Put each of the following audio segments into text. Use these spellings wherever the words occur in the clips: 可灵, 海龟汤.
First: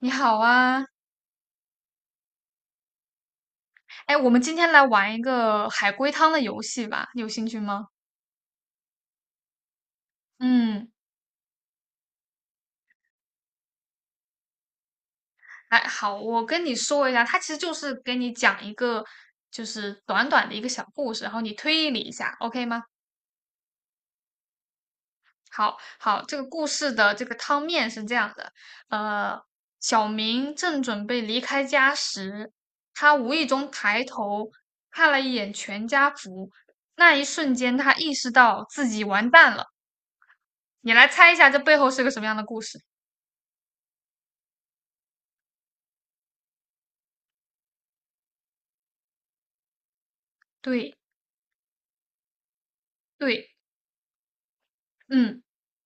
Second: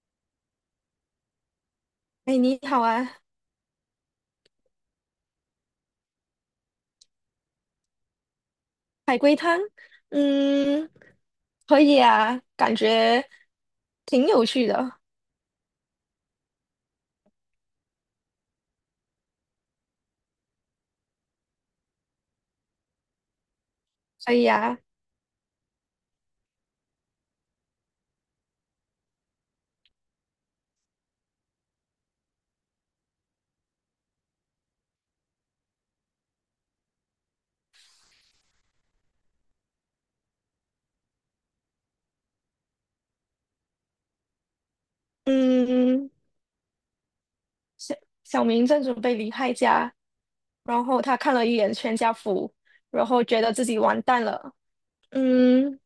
你好啊，哎，你好啊，哎，我们今天来玩一个海龟汤的游戏吧，你有兴趣吗？海龟汤，嗯，嗯，可以啊，感觉挺有趣的，哎，好，我跟你说一下，它其实就是给你讲一个，就是短短的一个小故事，然后你推理一下，OK 吗？可以啊，好好，这个故事的这个汤面是这样的，呃，小明正准备离开家时，他无意中抬头看了一眼全家福，那一瞬间他意识到自己完蛋了。你来猜一下，这背后是个什么样的故事？嗯，小小明正准备离开家，然对后他看了一眼全家福，然后觉对，得自己完蛋了，嗯，嗯，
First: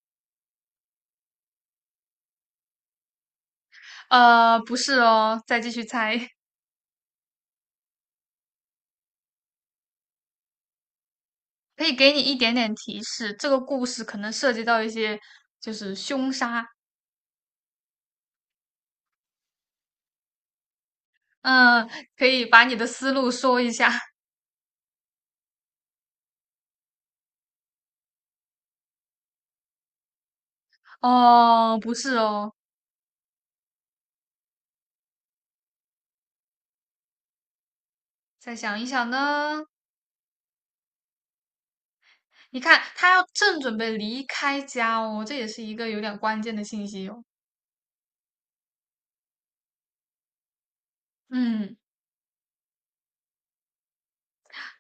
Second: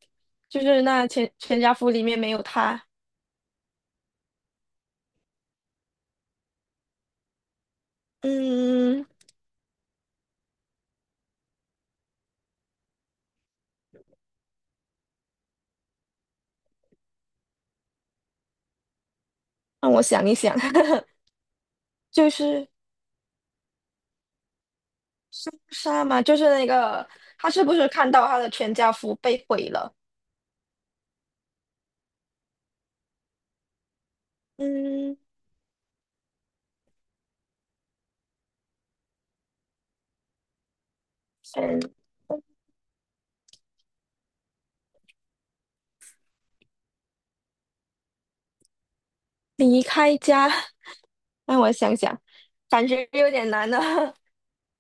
就是那全家福里面没有他，不是哦，再继续猜，嗯，可以给你一点点提示，这个故事可能涉及到一些就是凶杀，让我想一想，嗯，可就以把是你的思路说一下。杀嘛，就是那个他是不是看到他的全家福被毁了？哦，不是哦，嗯，再想一想呢，先你看他要正准备离开家哦，这也是一个有点关键的信息哦。离开家。让我嗯。想想，感觉有点难呢。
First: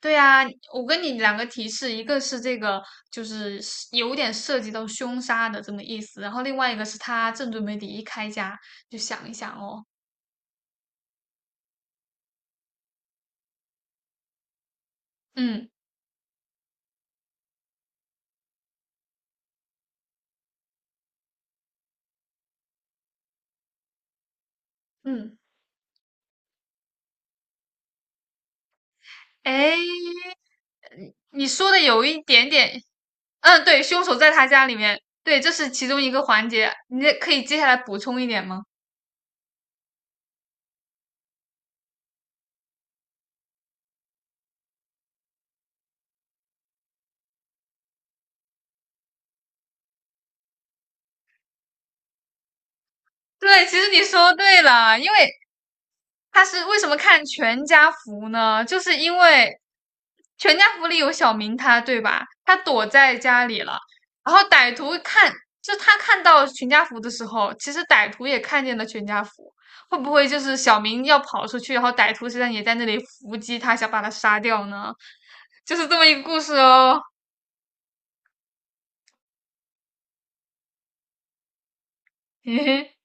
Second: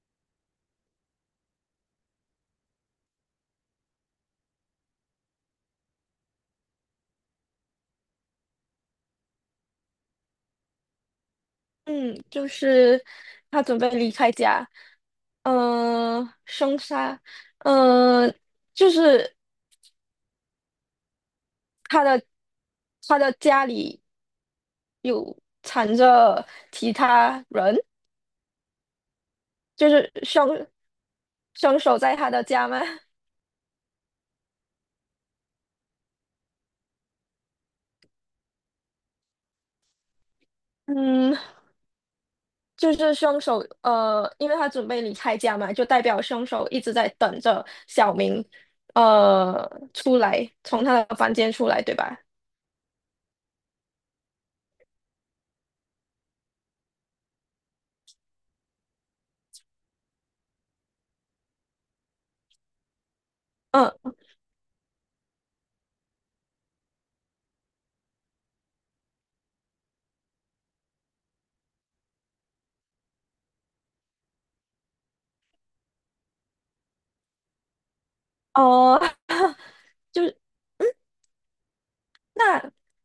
对呀，我跟你两个提示，一个是这个就是有点涉及到凶杀的这么意思，然后另外一个是他正准备离开家，就想一想哦，嗯，就是他准备离开家，嗯，凶杀，呃，就是他的他的家里嗯，有藏着其他人，哎，就是凶你说的凶手有在一他的点家吗？点，嗯，对，凶手在他家里面，对，这是其中一个环节，你也可以接下来补充一点吗？嗯，就是凶手，因为他准备离开家嘛，就代表凶手一直在等着小明，呃，出来，从他的房间出来，对吧？对，其实你说对了，因为他是为什么看全家福呢？就是因为。全家福里有小明他，对吧？他躲在家里了，嗯然后歹徒看，就他看到全家福的时候，其实歹徒也看见了全家福。会不会就是小明要跑出去，然后歹徒实际上也在那里伏击他，想把他杀掉呢？就是这么一个故事哦。哦，就是 嘿那嘿，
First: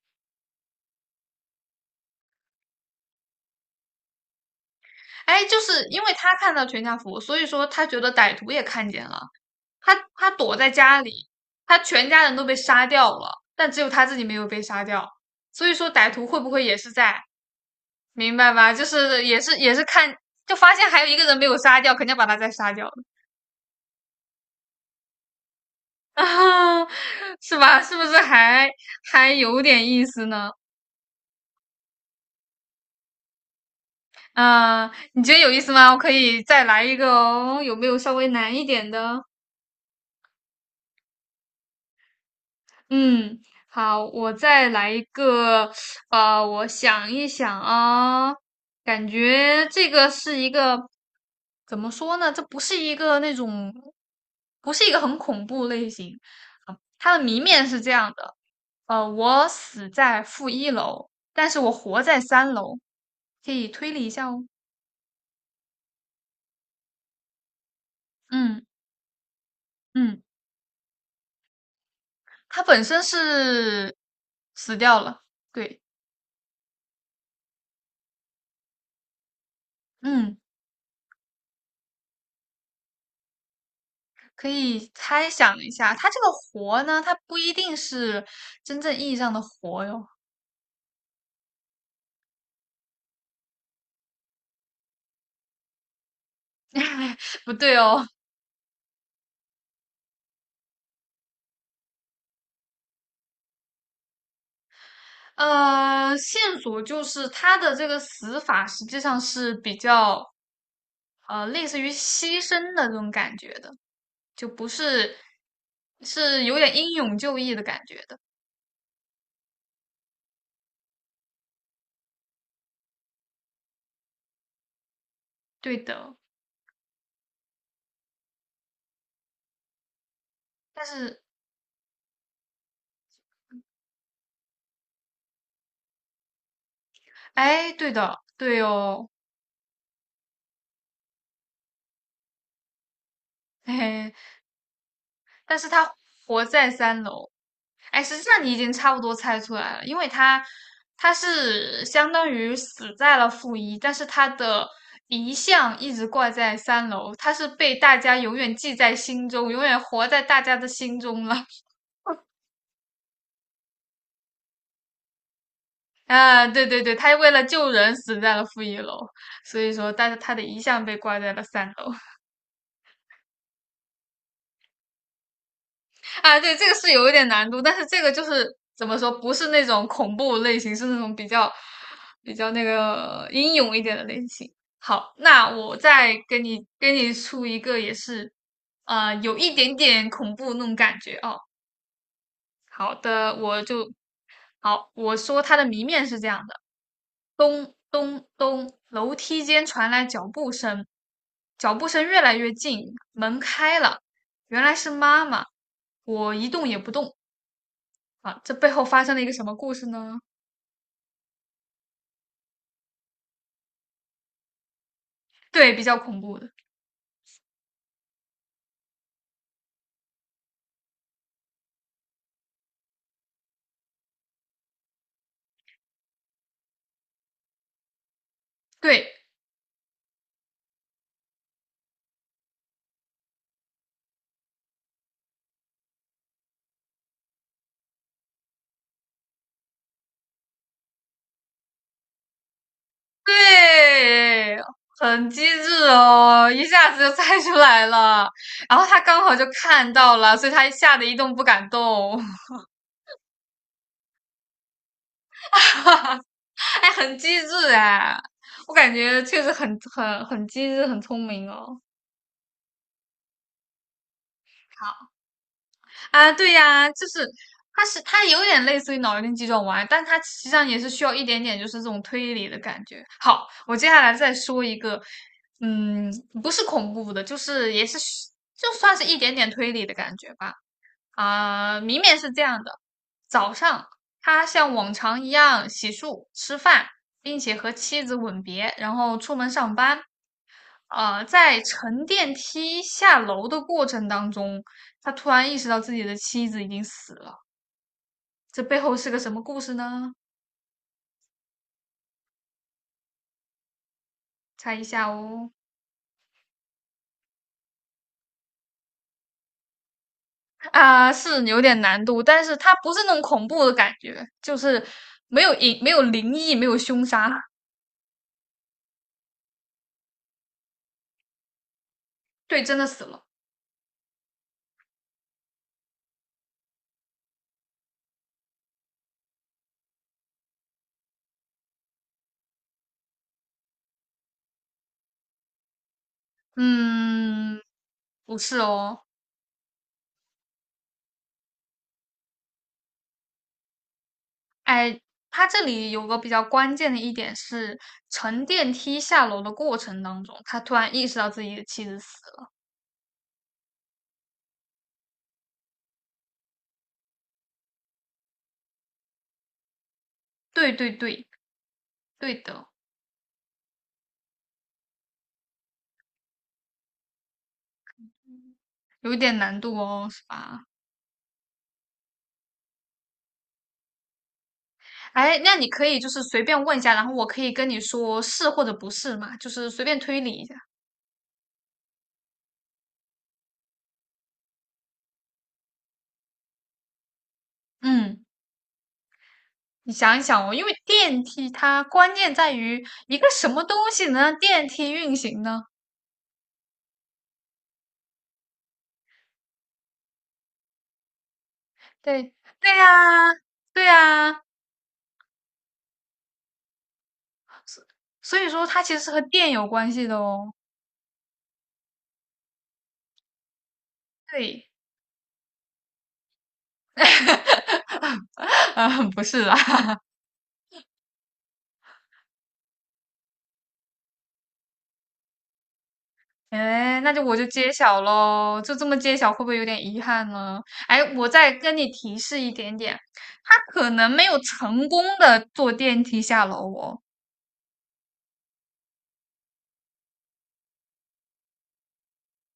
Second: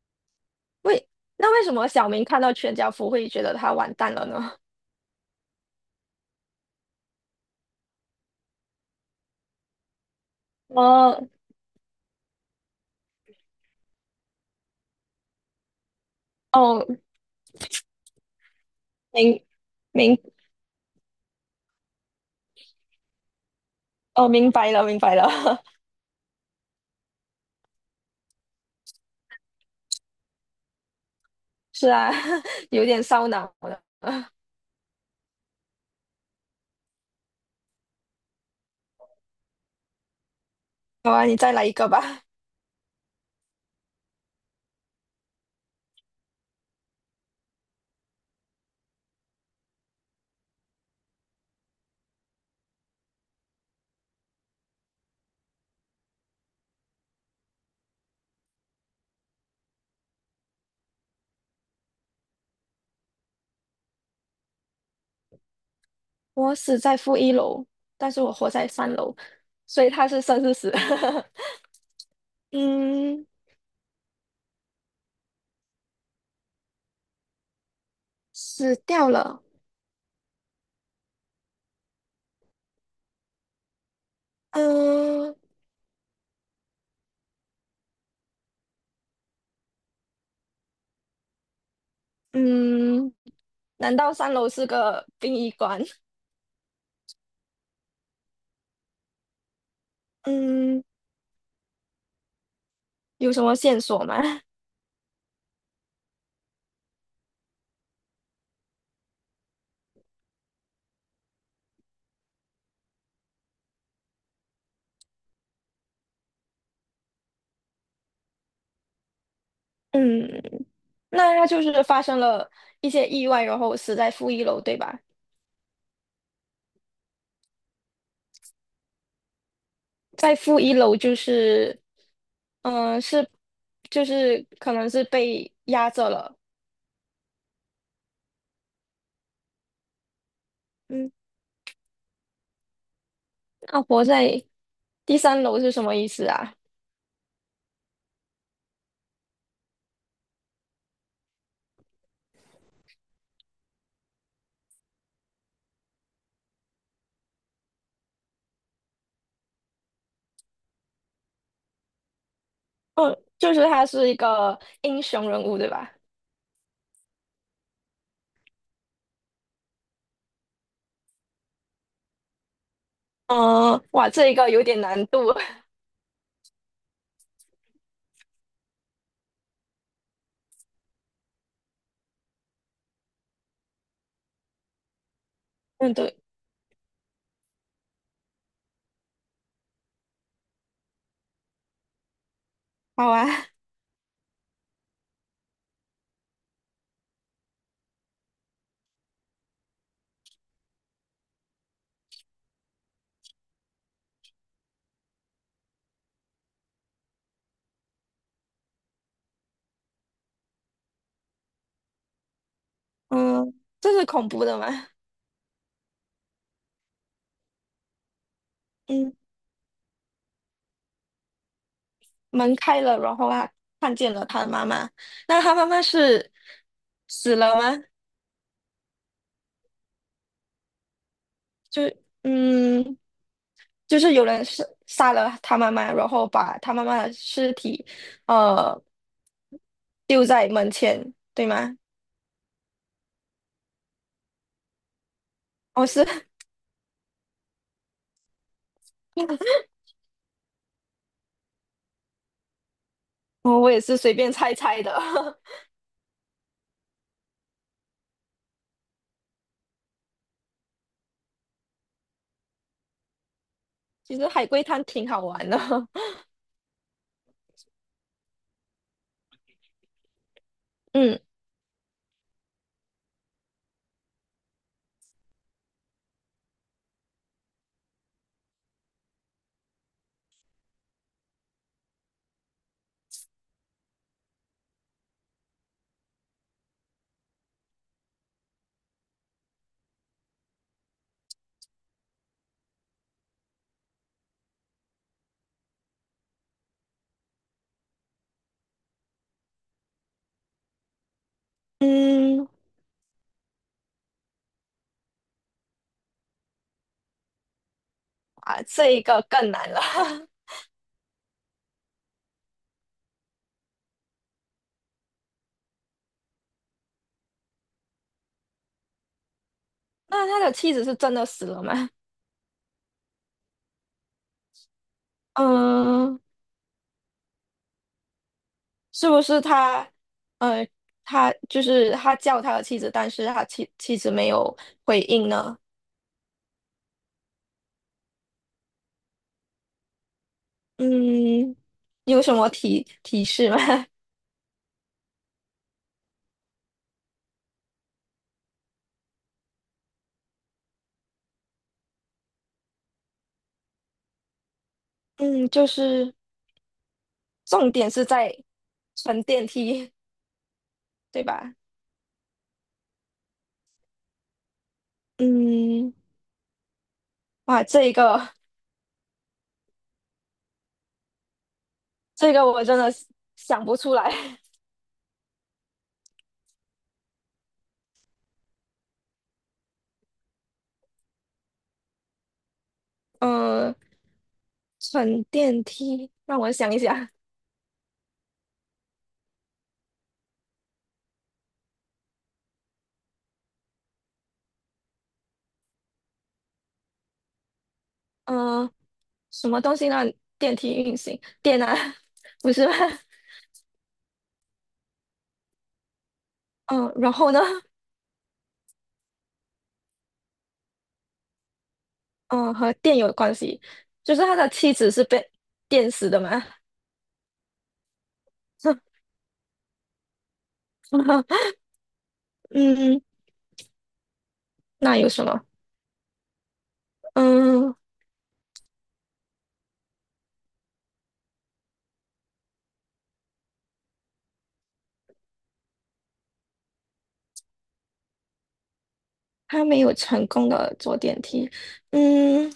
为那为什么小明看到全家福会觉得他完蛋了呢？哎，就是因为他看到全家福，所以说他觉得歹徒也看见了。他躲在家哦里，他全家人都被杀掉了，但只有他自己没有被杀掉。所以说歹徒会不会也哦，是在？明白吧？就是也明是也是看，明就发现还有一个人没有杀掉，肯定要把他再杀掉了 哦，明白了，明白了，啊，是吧？是不是还有点意思呢？是啊，有点烧脑了。啊，你觉得有意思吗？我可以再来一个哦，有没有稍微难一点的？好啊，你再来一个吧。嗯，好，我再来一个，我想一想啊，感觉这个是一个怎么说呢？这不是一个那种，不是一个很恐怖类型。啊它的谜面是这样的，我死在负一楼，但是我活在三楼，可以推理一下哦。我死在负一楼，但是我活嗯在三楼，所以他嗯，是生是死？他本身嗯，是死掉了，对，死掉了。嗯，可以猜嗯想一下，他这个活呢，他不一定是真正意义上的活哟，嗯，难道三楼是个殡仪馆？不对哦。嗯，有什么线索吗？线索就是他的这个死法实际上是比较类似于牺牲的这种感觉的，就不是是有点英勇就义的感觉的。嗯。那他就是发生了一些意外，然后死在负一楼，对吧？对的，在负一但楼就是，是，嗯、呃是就是可能是被压着了。哎，对的，对哦，嗯，嘿那活嘿，在第三但楼是是什他么意思活啊？在三楼，哎，实际上你已经差不多猜出来了，因为他他是相当于死在了负一，但是他的遗像一直挂在三楼，他是被大家永远记在心中，永远活在大家的心中了。嗯，就是他是一个英雄人物，对吧？啊，对对对，他为了救人死在了负一楼，所以说，但是他的遗像被挂在了三楼。嗯，哇，这一个有点难度。啊，对，这个是有一点难度，但是这个就是怎么说，不是那种恐怖类型，是那种比较那个英勇一点的类型。好，那我嗯，对，再给你出一个，也是有一点点恐怖那种感觉哦。好好啊。的，好，我说它的谜面是这样的：咚咚咚，楼梯间传来脚步声，脚步声越来越近，门开了，原来是妈妈。我一动也不动。啊，这背后发生了一个什么故事呢？嗯，这是恐怖的吗？对，比较恐怖的，嗯，门开了，然后他看见了他的妈妈。那他妈妈是死了吗？对就嗯，就是有人是杀了他妈妈，然后把他妈妈的尸体呃丢在门前，对吗？对，很机哦，智是，哦，一下子就猜出来了。然后他刚好就 看到了，所以他吓得一动不敢动，我也是随便猜猜的。哎，很机智哎，我感觉确实很很机智，很聪明哦。其实海龟汤挺好玩的。啊，对呀，就是它是它有点类似于脑力激这种玩意但它实际上也是 需要嗯一点点就是这种推理的感觉。好，我接下来再说一个，嗯，不是恐怖的，就是也是就算是一点点推理的感觉吧。啊、明明是这样的，早上他像往常一样洗漱、吃饭，并且和妻子吻别，然后出门上班。在乘电梯下楼的过程当中，他突然意识到自己的妻子已经死了。这背后是个什么故事呢？嗯，猜一下哦。啊，这一个更难了。啊，是有点难度，但是它不是那种恐怖的感觉，就是没有隐，没有灵异，没有凶杀。那他的妻子是真的死了吗？对，真的死了。嗯，是不是他？呃，他就是他叫他的妻子，但是他妻子没有回应呢？嗯，不是哦。嗯，有什么提示吗？哎，它这里有个比较关键的一点是，乘电梯下楼的过程当中，他突然意识到自己的妻子死了。嗯，就是重点是在乘电梯，对对对对，吧？对的。嗯，哇，有一点难度哦，是吧？这个我真的是想不出来。哎，那你可以就是随便问一下，然后我可以跟你说是或者不是嘛，就是随便推理一下。嗯，乘电梯，让我想一想。嗯，你想一想哦，因为电梯它关键在于一个什么东西能让电梯运行呢？嗯、呃什么东西让电梯运行？电啊，对，不是吗？对呀，对呀，嗯、然后呢？所所以说它其实是和电有关系的哦。嗯、和电有关系，就是他的对，妻子是被电死的嘛。啊，不是啦。嗯，那有什么？哎，那就揭嗯。晓喽，就这么揭晓，会不会有点遗憾呢？哎，我再跟你提示一点点，他可能没有成功的坐电梯下楼哦，他没有成功的坐电梯。嗯，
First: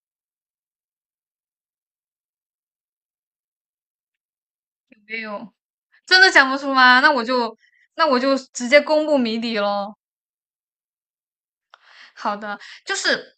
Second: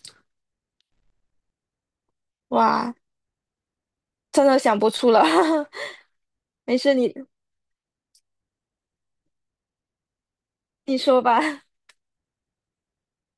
哇，真的想不有出没了。有？真的想不出没事，吗？那你我就直接公布谜底喽。你说吧。好的，就是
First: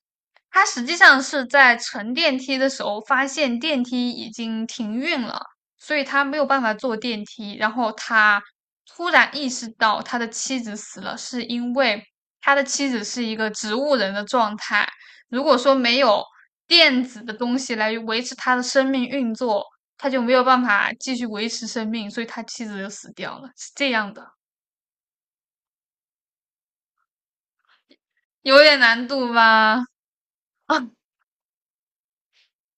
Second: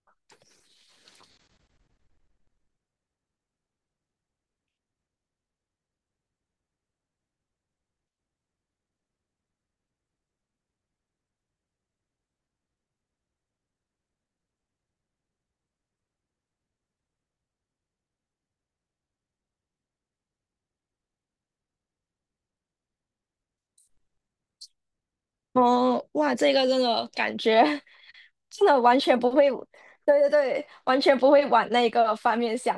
他实际上是在乘电梯的时候发现电梯已经停运了，所以他没有办法坐电梯。然后他突然意识到他的妻子死了，是因为他的妻子是一个植物人的状态。如果说没有电子的东西来维持他的生命运作，他就没有办法继续维持生命，所以他妻子就死掉了，是这样的，哦，哇，这个真的感觉有真的点完难全不度会，吧？对对对，完全不会往那个方面想。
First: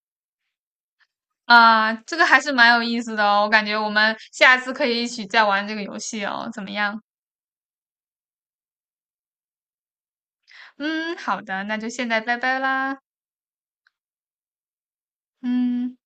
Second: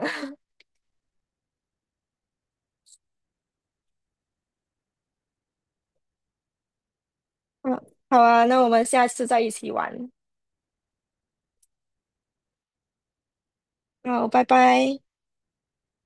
啊，这个还是蛮有意思的哦，我感觉我们下次可以一起再玩这个游戏哦，怎么样？嗯，好啊，那我们下次再一起玩。嗯，好的，那就现在拜拜啦，好，拜拜。嗯。